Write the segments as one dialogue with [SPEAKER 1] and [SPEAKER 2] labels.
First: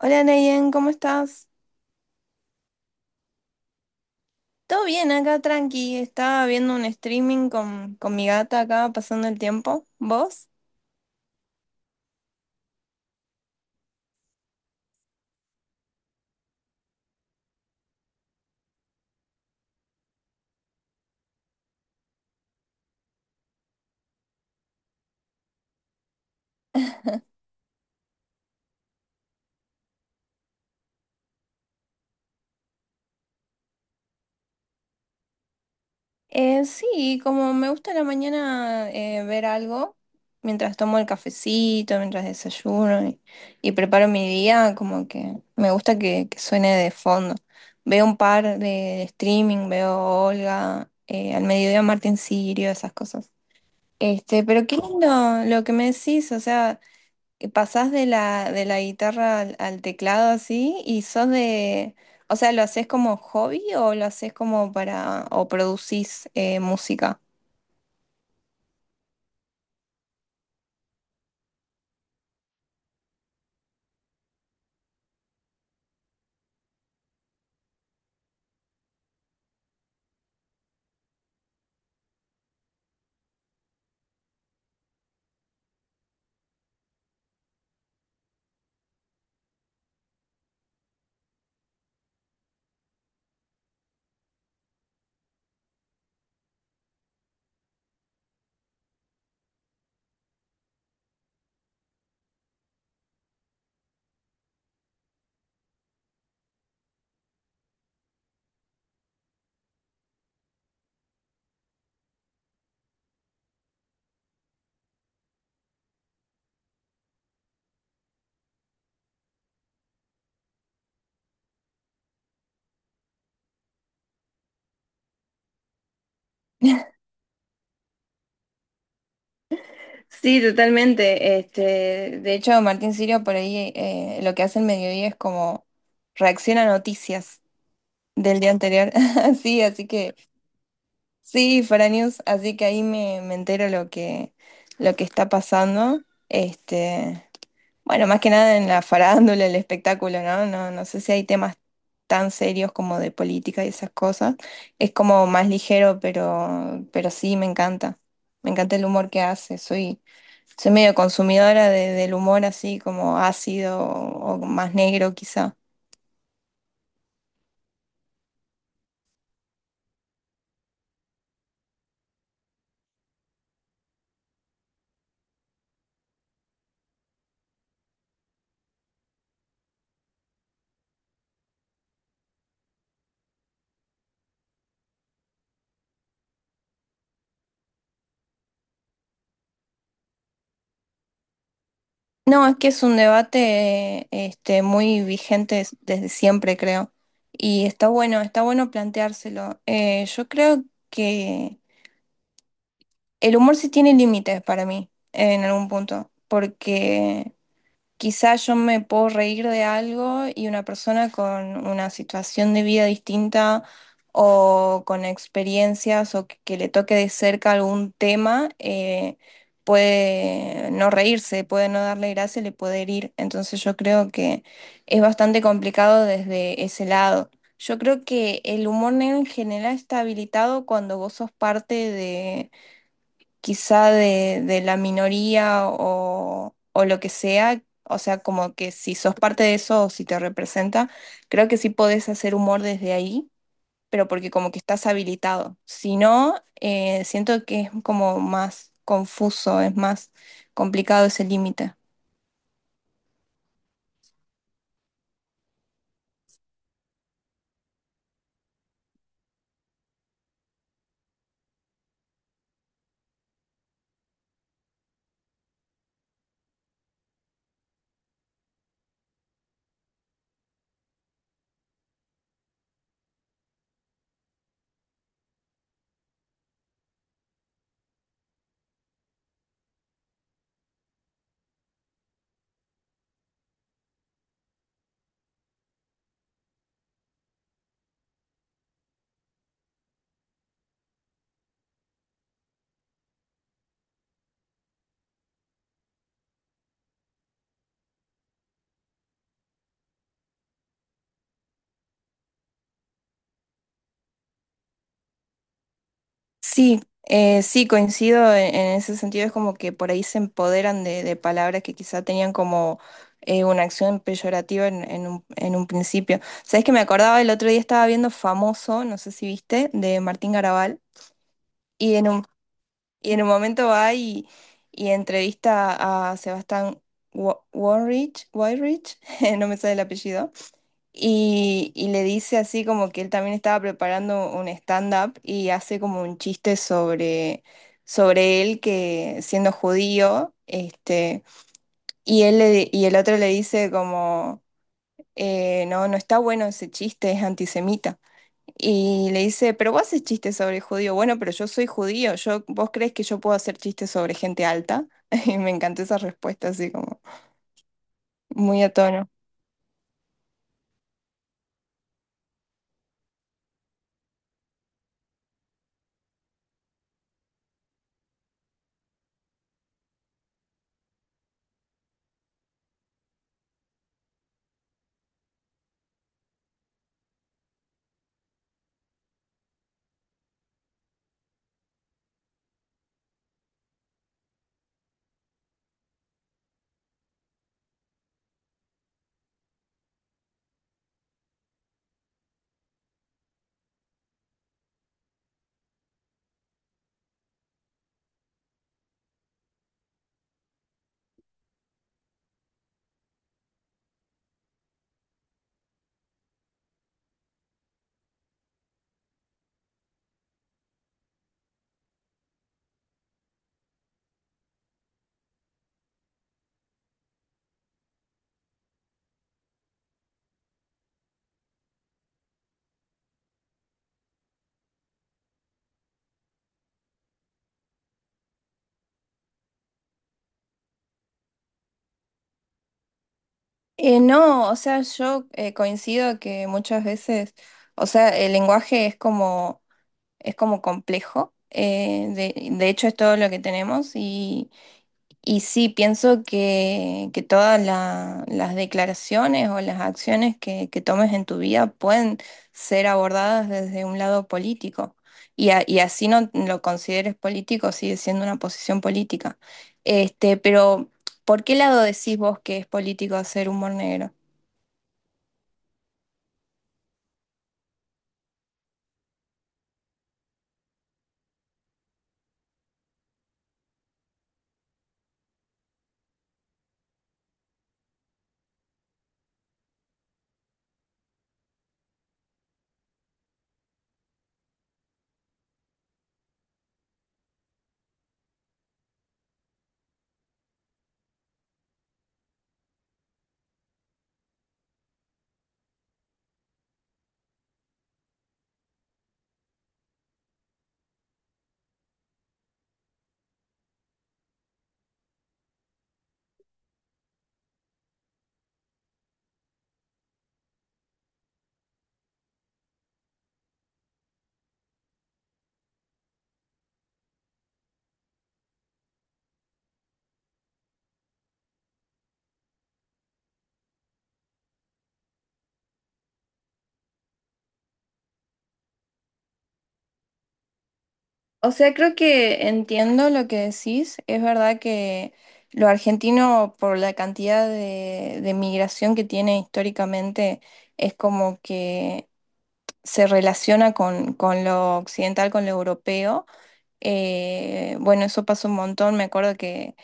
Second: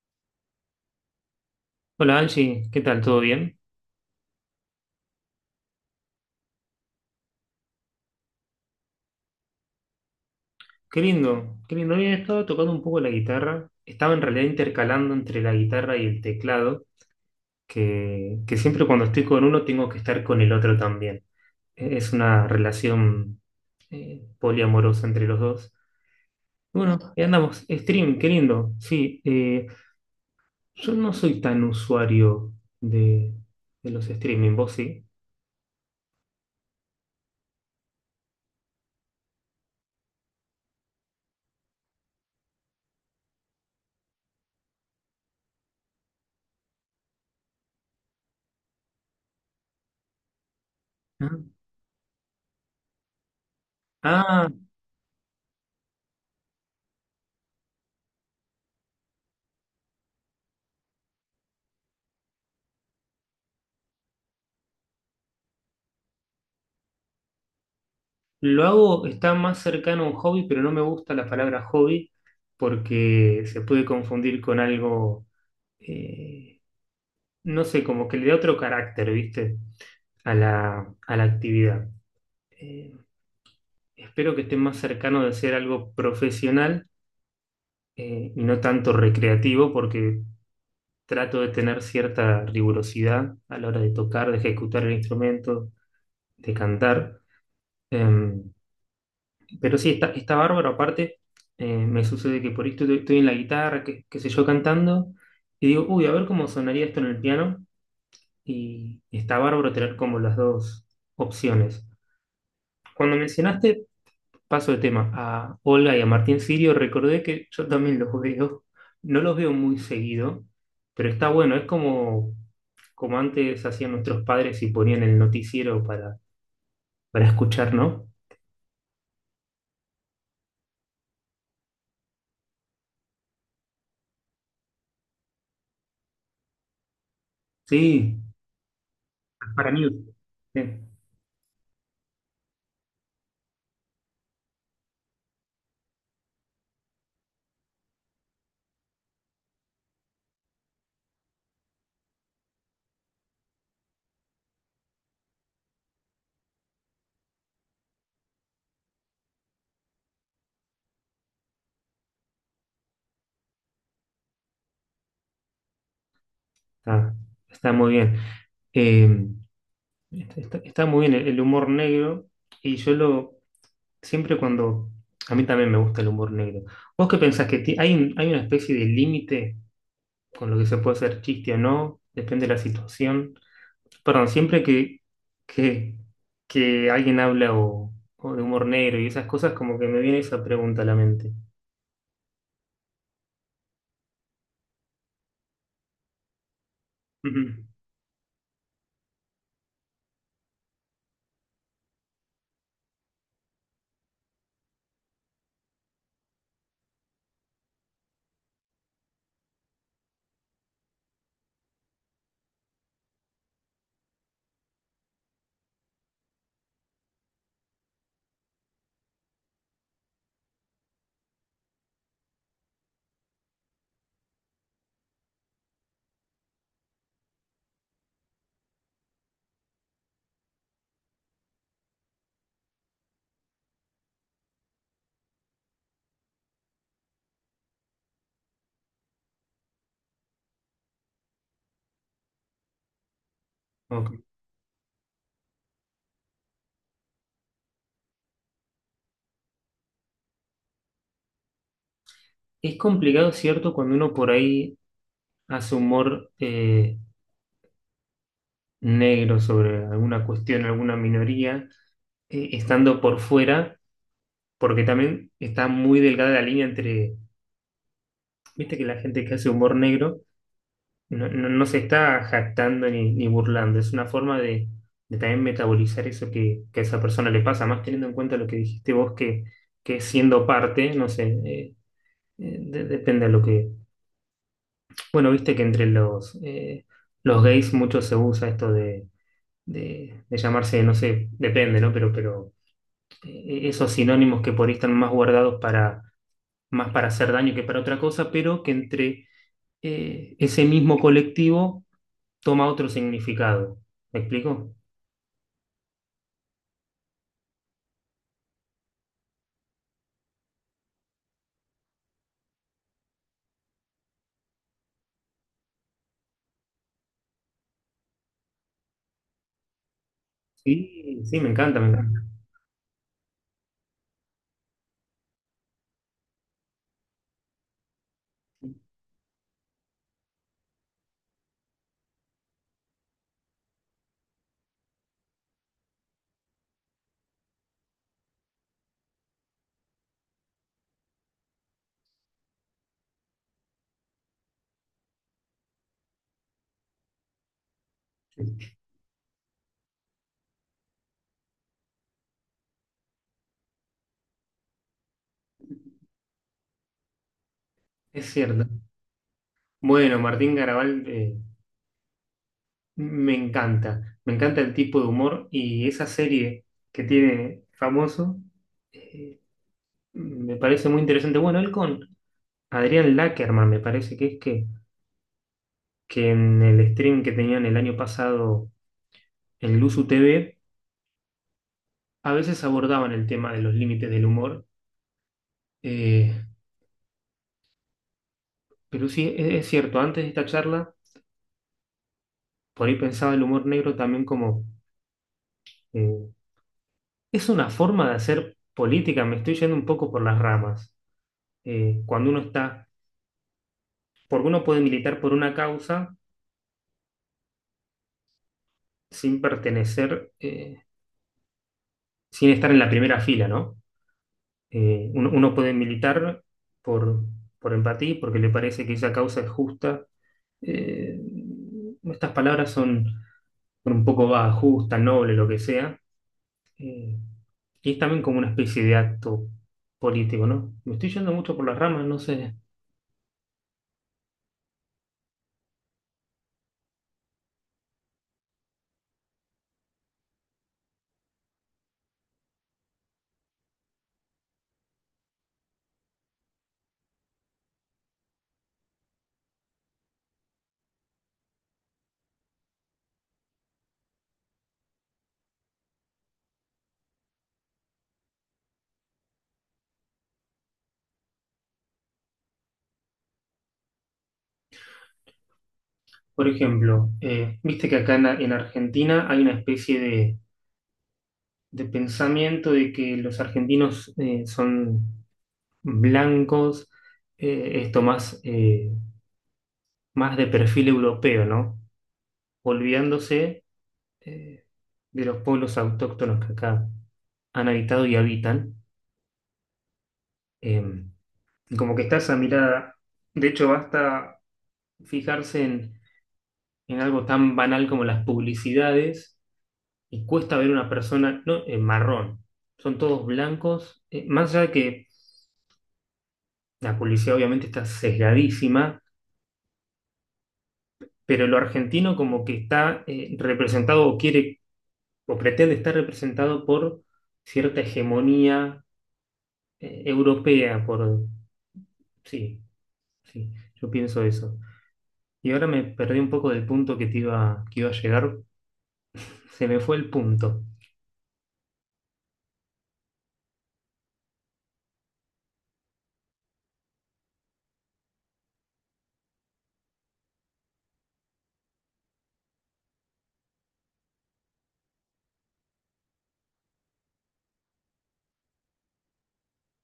[SPEAKER 1] Hola Nayen, ¿cómo estás?
[SPEAKER 2] Hola Angie, ¿qué tal? ¿Todo bien?
[SPEAKER 1] Todo bien acá, tranqui. Estaba viendo un streaming con mi gata acá, pasando el tiempo. ¿Vos?
[SPEAKER 2] Qué lindo, qué lindo. Hoy he estado tocando un poco la guitarra. Estaba en realidad intercalando entre la guitarra y el teclado, que siempre cuando estoy con uno tengo que estar con el otro también. Es una relación poliamorosa entre los dos. Bueno, ahí andamos. Stream, qué lindo. Sí, yo no soy tan usuario de, de los streaming, ¿vos sí?
[SPEAKER 1] Sí, como me gusta a la mañana ver algo, mientras tomo el cafecito, mientras desayuno y preparo mi día, como que me gusta que suene de fondo. Veo un par de streaming, veo Olga, al mediodía Martín Sirio, esas cosas. Este,
[SPEAKER 2] Ah.
[SPEAKER 1] pero qué lindo lo que me decís, o sea, que pasás de la guitarra al teclado, así y sos de, o sea, ¿lo haces como hobby o lo haces como para, o producís música?
[SPEAKER 2] Lo hago, está más cercano a un hobby, pero no me gusta la palabra hobby porque se puede confundir con algo, eh, no sé, como que le da otro carácter, ¿viste? A la actividad. Eh, espero que esté más cercano de ser algo profesional, y no tanto recreativo porque trato de tener cierta rigurosidad a la hora de tocar, de ejecutar el instrumento, de cantar. Eh, Pero sí, está bárbaro. Aparte, me sucede que por ahí estoy en la guitarra, qué sé yo, cantando, y digo, uy, a ver cómo sonaría esto en el piano. Y está bárbaro tener como las dos opciones. Cuando mencionaste, paso de tema, a Olga y a Martín Sirio, recordé que yo también los veo. No los veo muy seguido, pero está bueno. Es como, como antes hacían nuestros padres y ponían el noticiero para escuchar, ¿no?
[SPEAKER 1] Sí, totalmente. Este, de hecho, Martín Sirio por ahí lo que hace el mediodía es como reacciona a noticias
[SPEAKER 2] Sí,
[SPEAKER 1] del día anterior. Sí,
[SPEAKER 2] para mí.
[SPEAKER 1] así que
[SPEAKER 2] Sí.
[SPEAKER 1] sí, para News, así que ahí me entero lo que está pasando. Este, bueno, más que nada en la farándula, el espectáculo, ¿no? No, no sé si hay temas tan serios como de política y esas cosas. Es como más ligero, pero sí, me encanta. Me encanta el humor que hace. Soy, soy medio consumidora de- del humor así como ácido o más negro quizá.
[SPEAKER 2] Está, está muy bien. Eh, está, está muy bien el humor negro y yo lo siempre cuando a mí también me gusta el humor negro. ¿Vos qué pensás que hay, hay una especie de límite con lo que se puede hacer chiste o no? Depende de la situación. Perdón, que, que alguien habla o de humor negro y esas cosas, como que me viene esa pregunta a la mente.
[SPEAKER 1] No, es que es un debate este, muy vigente des- desde siempre, creo.
[SPEAKER 2] Ujú.
[SPEAKER 1] Y está bueno planteárselo. Yo creo el humor sí tiene límites para mí, en algún punto, porque quizás yo me puedo reír de algo y una persona con una situación de vida distinta o con experiencias o que le toque de cerca algún tema, puede no reírse, puede no darle gracia, le puede herir. Entonces yo creo que es bastante complicado desde ese lado. Yo creo que el humor negro en general está habilitado cuando vos sos parte de quizá de la minoría o lo que sea, o sea, como que si sos parte de eso o si te representa, creo que sí podés hacer humor desde ahí, pero
[SPEAKER 2] Ok.
[SPEAKER 1] porque como que estás habilitado. Si no, siento que es como más confuso, es más complicado ese límite.
[SPEAKER 2] Es complicado, ¿cierto? Cuando uno por ahí hace humor, negro sobre alguna cuestión, alguna minoría, estando por fuera, porque también está muy delgada la línea entre, viste que la gente que hace humor negro no se está jactando ni burlando, es una forma de también metabolizar eso que a esa persona le pasa, más teniendo en cuenta lo que dijiste vos, que siendo parte, no sé, depende de lo que, bueno, viste que entre los gays mucho se usa esto de de llamarse, no sé, depende, ¿no? Pero esos sinónimos que por ahí están más guardados para, más para hacer daño que para otra cosa, pero que entre ese mismo colectivo toma otro significado. ¿Me explico?
[SPEAKER 1] Sí, sí, coincido en ese sentido. Es como que por ahí se empoderan de palabras que quizá tenían como una acción peyorativa en un principio. ¿Sabes que me acordaba? El otro día estaba viendo Famoso, no sé si viste, de Martín Garabal,
[SPEAKER 2] Sí, sí, me encanta, me
[SPEAKER 1] y en
[SPEAKER 2] encanta.
[SPEAKER 1] un, y en un momento va y entrevista a Sebastián Warrich, Weinrich, no me sale el apellido y le dice así, como que él también estaba preparando un stand-up y hace como un chiste sobre, sobre él que siendo judío, este, y él le di- y el otro le dice como, no, no está bueno ese chiste, es antisemita. Y le dice, pero vos haces chistes sobre judío, bueno, pero yo soy judío, yo, ¿vos crees que yo puedo hacer chistes sobre gente alta? Y me encantó esa respuesta así como
[SPEAKER 2] Es
[SPEAKER 1] muy
[SPEAKER 2] cierto.
[SPEAKER 1] a tono.
[SPEAKER 2] Bueno, Martín Garabal, me encanta. Me encanta el tipo de humor y esa serie que tiene famoso, eh, me parece muy interesante. Bueno, él con Adrián Lackerman, me parece que en el stream que tenían el año pasado en Luzu TV, a veces abordaban el tema de los límites del humor. eh, pero sí, es cierto, antes de esta charla, por ahí pensaba el humor negro también como, eh, es una forma de hacer política, me estoy yendo un poco por las ramas. Cuando uno está, porque uno puede militar por una causa sin pertenecer, sin estar en la primera fila, ¿no? Uno puede militar por, por empatía, porque le parece que esa causa es justa. Eh, estas palabras son, bueno, un poco va justa, noble, lo que sea. Eh, y es también como una especie de acto político, ¿no? Me estoy yendo mucho por las ramas, no sé.
[SPEAKER 1] No, o sea, yo coincido que muchas veces, o sea, el lenguaje es como complejo, de hecho es todo lo que tenemos y sí, pienso que todas la- las declaraciones o las acciones que tomes en tu vida pueden ser abordadas desde un lado político y, a- y así no lo consideres político, sigue siendo una posición política. Este, pero, ¿por qué lado decís vos que es político hacer humor negro?
[SPEAKER 2] Por ejemplo, viste que acá en Argentina hay una especie de pensamiento de que los argentinos son blancos, esto más, más de perfil europeo, ¿no? Olvidándose eh, de los pueblos autóctonos que acá han habitado y habitan. em, Como que está esa mirada. De hecho, basta fijarse en algo tan banal como las publicidades y cuesta ver una persona no, en marrón. Son todos blancos. Más allá de que la publicidad obviamente está sesgadísima, pero lo argentino como que está representado o quiere o pretende estar representado por cierta hegemonía europea, por... Sí, sí, yo pienso eso. Y ahora me perdí un poco del punto que iba a llegar. Se me fue el punto,
[SPEAKER 1] O sea, creo que entiendo lo que decís. Es verdad que lo argentino, por la cantidad de migración que tiene históricamente, es como que se relaciona con lo occidental, con lo europeo. Bueno, eso pasó un montón. Me acuerdo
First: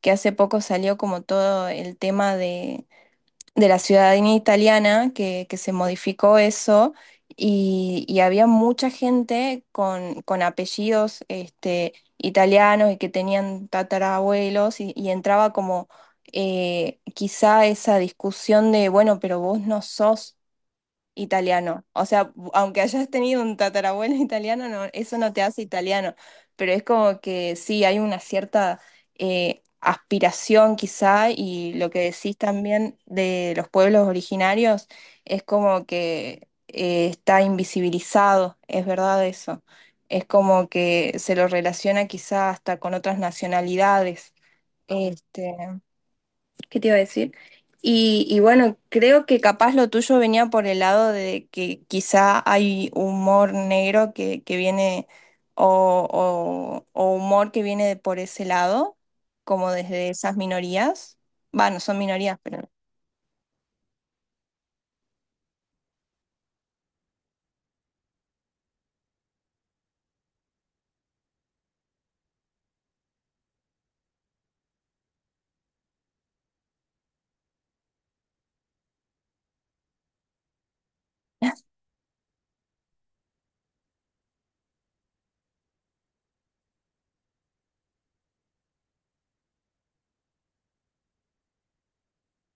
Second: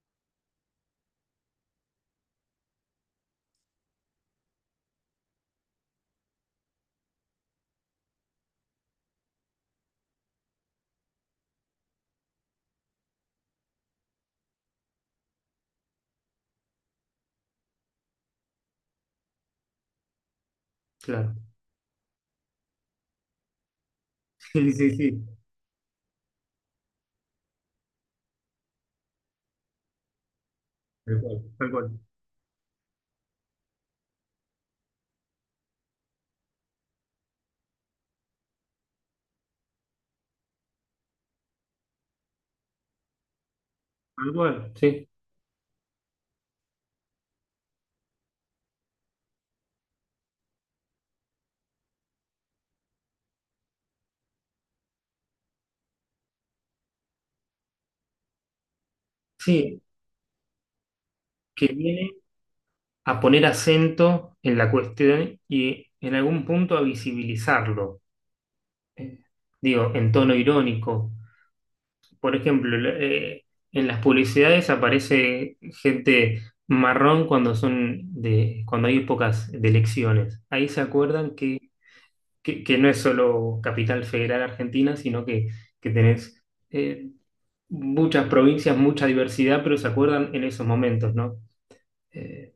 [SPEAKER 1] que hace poco salió como todo el tema de la ciudadanía italiana que se modificó eso y había mucha gente con apellidos este, italianos y que tenían tatarabuelos y entraba como quizá esa discusión de, bueno, pero vos no sos
[SPEAKER 2] claro.
[SPEAKER 1] italiano. O sea, aunque hayas tenido un tatarabuelo italiano,
[SPEAKER 2] Sí,
[SPEAKER 1] no,
[SPEAKER 2] sí,
[SPEAKER 1] eso no
[SPEAKER 2] sí,
[SPEAKER 1] te hace italiano. Pero es como que sí, hay una cierta aspiración
[SPEAKER 2] tal
[SPEAKER 1] quizá
[SPEAKER 2] cual, tal
[SPEAKER 1] y
[SPEAKER 2] cual,
[SPEAKER 1] lo que decís también de los pueblos originarios es como que está invisibilizado, es verdad eso. Es como que se lo relaciona quizá hasta con otras
[SPEAKER 2] tal
[SPEAKER 1] nacionalidades.
[SPEAKER 2] cual, sí.
[SPEAKER 1] Este, ¿qué te iba a decir? Y bueno, creo que capaz lo tuyo venía por el lado de que quizá hay humor negro que viene o humor que viene de por ese lado, como
[SPEAKER 2] Sí,
[SPEAKER 1] desde esas minorías.
[SPEAKER 2] que
[SPEAKER 1] Bueno, son
[SPEAKER 2] viene
[SPEAKER 1] minorías, pero
[SPEAKER 2] a poner acento en la cuestión y en algún punto a visibilizarlo. Eh, digo, en tono irónico. Por ejemplo, en las publicidades aparece gente marrón cuando son de, cuando hay épocas de elecciones. Ahí se acuerdan que no es solo Capital Federal Argentina, que tenés eh, muchas provincias, mucha diversidad, pero se acuerdan en esos momentos, ¿no? Eh,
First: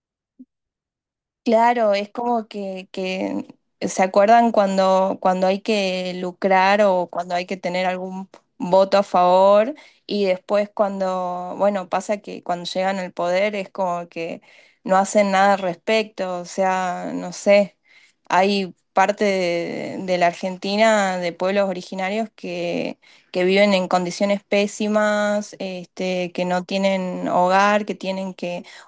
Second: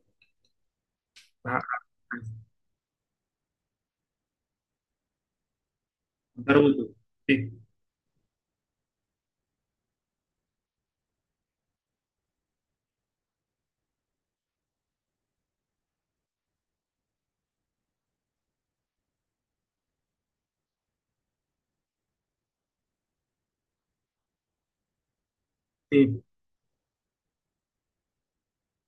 [SPEAKER 2] a-
[SPEAKER 1] claro, es como que se acuerdan cuando, cuando hay que
[SPEAKER 2] Dar
[SPEAKER 1] lucrar
[SPEAKER 2] gusto.
[SPEAKER 1] o cuando hay
[SPEAKER 2] Sí,
[SPEAKER 1] que tener algún voto a favor y después cuando, bueno, pasa que cuando llegan al poder es como que no hacen nada al respecto, o sea, no sé, hay parte de la Argentina, de pueblos originarios que viven en condiciones pésimas,
[SPEAKER 2] sí,
[SPEAKER 1] este, que no tienen hogar, que tienen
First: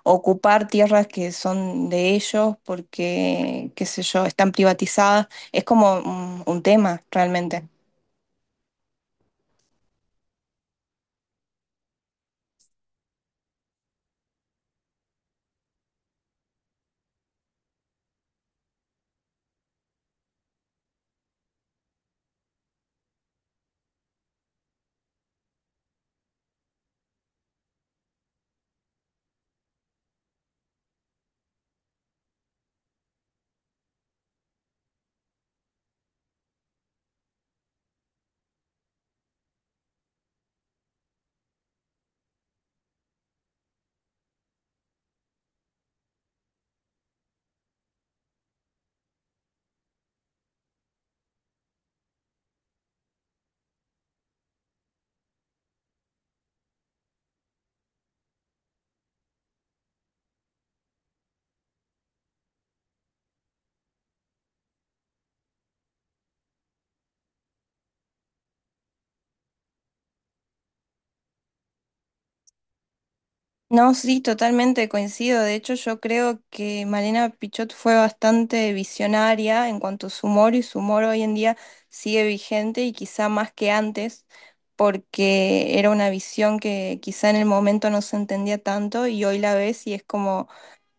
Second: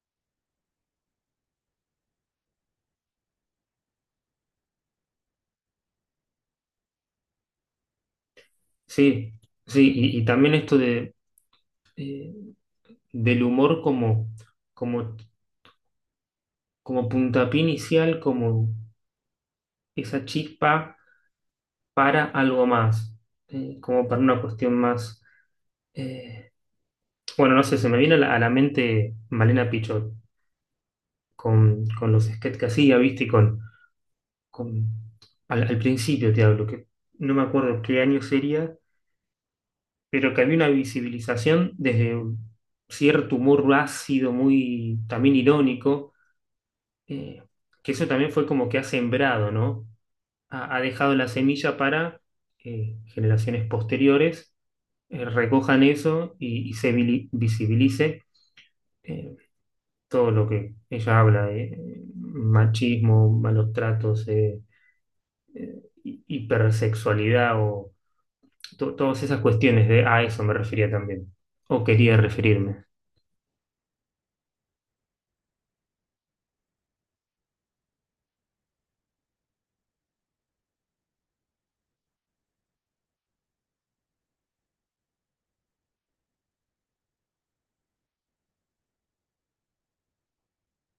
[SPEAKER 1] ocupar tierras que son de ellos porque, qué sé yo, están privatizadas. Es como un tema realmente.
[SPEAKER 2] sí, sí, y también esto de, eh, del humor como, como, como puntapié inicial, como esa chispa para algo más, como para una cuestión más... eh, bueno, no sé, se me viene a la mente Malena Pichot, con los sketches que hacía, ¿viste? Y con, al principio te hablo, que no me acuerdo qué año sería, pero que había una visibilización desde un cierto humor ácido, muy también irónico, eh, que eso también fue como que ha sembrado, ¿no? Ha dejado la semilla para generaciones posteriores recojan eso y se visibilice eh, todo lo que ella habla de machismo, malos tratos, hipersexualidad o todas esas cuestiones de a eso me refería también, o quería referirme.
[SPEAKER 1] No, sí, totalmente coincido. De hecho, yo creo que Malena Pichot fue bastante visionaria en cuanto a su humor y su humor hoy en día sigue vigente y quizá más que antes, porque era una visión que quizá en el momento no se entendía tanto y hoy la ves y es como...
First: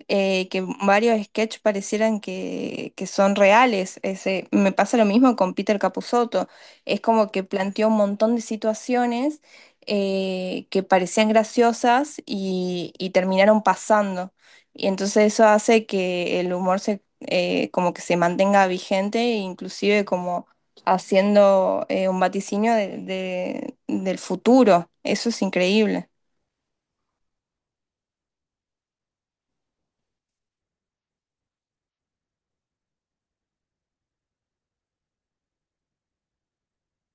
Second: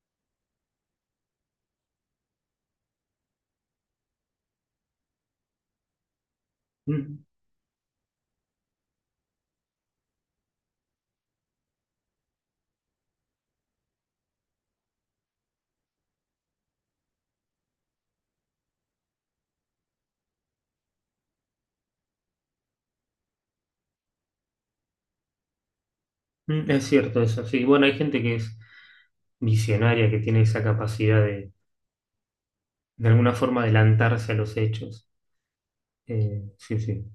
[SPEAKER 1] que varios sketches parecieran que son reales. Ese, me pasa lo mismo con Peter Capusotto. Es
[SPEAKER 2] Mm,
[SPEAKER 1] como que planteó un montón de situaciones que parecían graciosas y terminaron pasando. Y entonces eso hace que el humor se, como que se mantenga vigente, e inclusive como haciendo un vaticinio de- del futuro. Eso es increíble.
[SPEAKER 2] mm, es cierto eso, sí. Bueno, hay gente que es visionaria, que tiene esa capacidad de alguna forma, adelantarse a los hechos. Sí, sí.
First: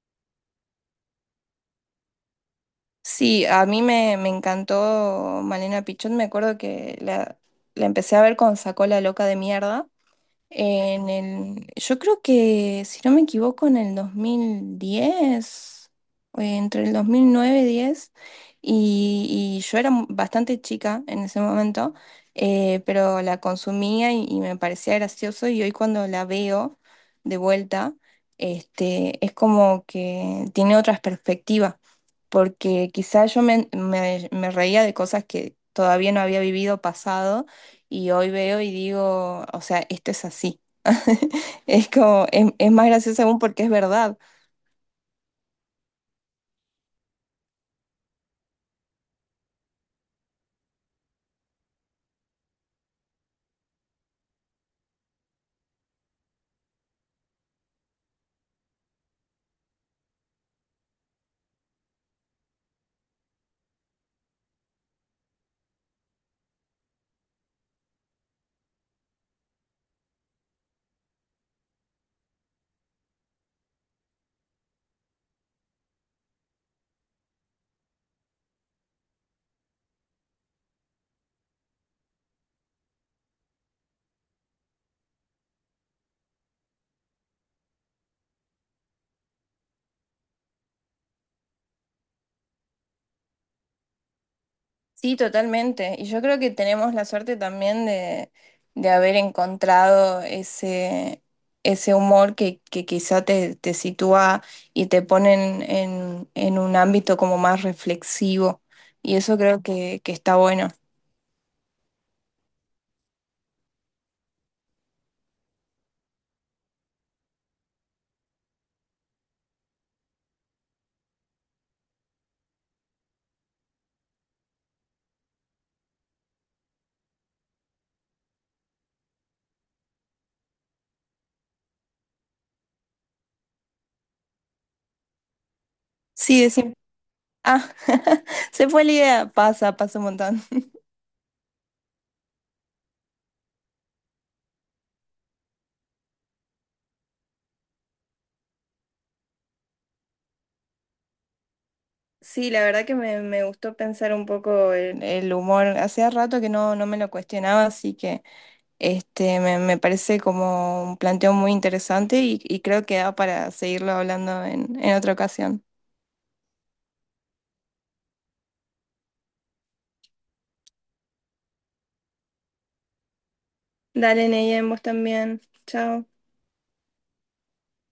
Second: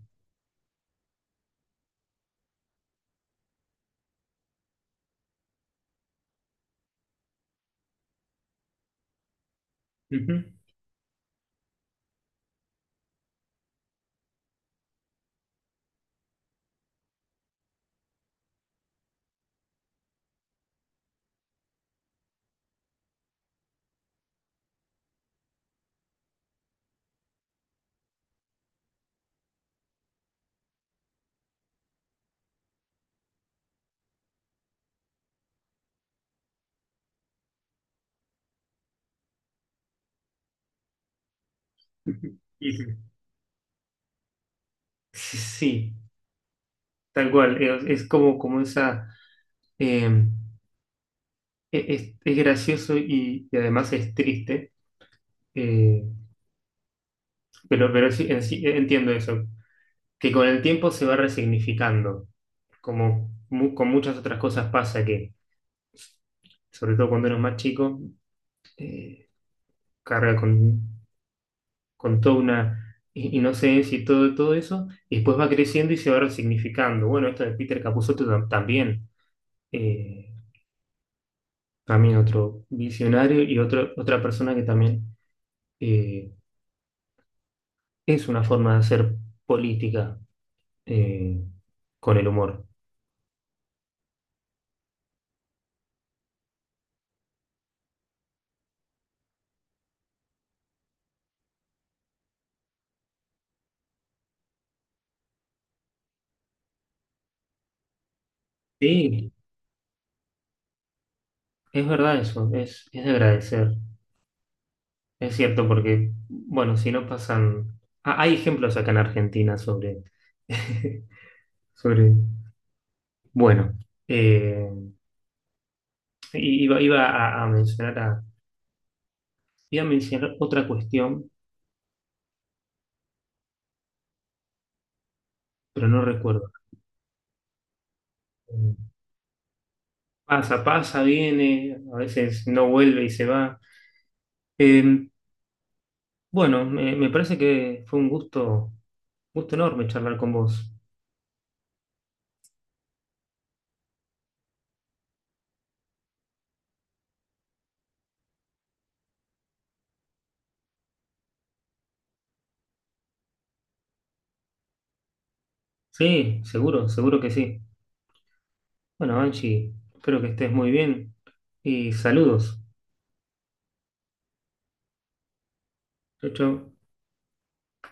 [SPEAKER 1] Sí, a mí me encantó Malena Pichot. Me acuerdo que la empecé a ver con Sacó la loca de mierda.
[SPEAKER 2] Ujú,
[SPEAKER 1] En el, yo creo que, si no me equivoco, en el 2010 entre el 2009 y 10, y yo era mu- bastante chica en ese momento, pero la consumía y me parecía gracioso, y hoy cuando la veo de vuelta, este, es como que tiene otras perspectivas, porque quizás yo me reía de cosas que todavía no había vivido pasado y hoy veo y digo, o sea, esto es así. Es como,
[SPEAKER 2] ujú. Sí,
[SPEAKER 1] es más
[SPEAKER 2] sí.
[SPEAKER 1] gracioso aún porque es verdad.
[SPEAKER 2] Sí, tal cual. Es como, como esa... eh, es gracioso y además es triste, eh, pero sí, en sí, entiendo eso, que con el tiempo se va resignificando, como con muchas otras cosas pasa que, sobre todo cuando uno es más chico, eh, carga con toda una inocencia y todo, todo eso, y después va creciendo y se va resignificando. Bueno, esto de Peter Capusotto también, eh, también otro visionario y otro, otra persona que también eh, es una forma de hacer política eh, con el humor.
[SPEAKER 1] Sí, totalmente. Y yo creo que tenemos la suerte también de haber encontrado ese, ese humor que quizá te, te sitúa y te pone en un ámbito como más reflexivo. Y
[SPEAKER 2] Sí,
[SPEAKER 1] eso creo que está bueno.
[SPEAKER 2] es verdad eso, es de agradecer. Es cierto, porque, bueno, si no pasan. Ah, hay ejemplos acá en Argentina sobre. Sobre. Bueno, eh, iba a, mencionar iba a mencionar otra cuestión, pero no
[SPEAKER 1] Sí,
[SPEAKER 2] recuerdo.
[SPEAKER 1] decir, ah, se fue la idea. Pasa, pasa un montón.
[SPEAKER 2] Pasa, pasa, viene, a veces no vuelve y se va. Eh, bueno, me parece que fue un gusto, gusto enorme charlar con vos.
[SPEAKER 1] Sí, la verdad que me gustó pensar un poco el humor. Hacía rato que no, no me lo cuestionaba, así que este me parece como un planteo muy interesante y creo que da para seguirlo hablando en otra ocasión.
[SPEAKER 2] Sí, seguro, seguro que sí. Bueno, Angie, espero que estés muy bien y saludos.
[SPEAKER 1] Dale, Neyen, vos también. Chao.
[SPEAKER 2] Chau, chau.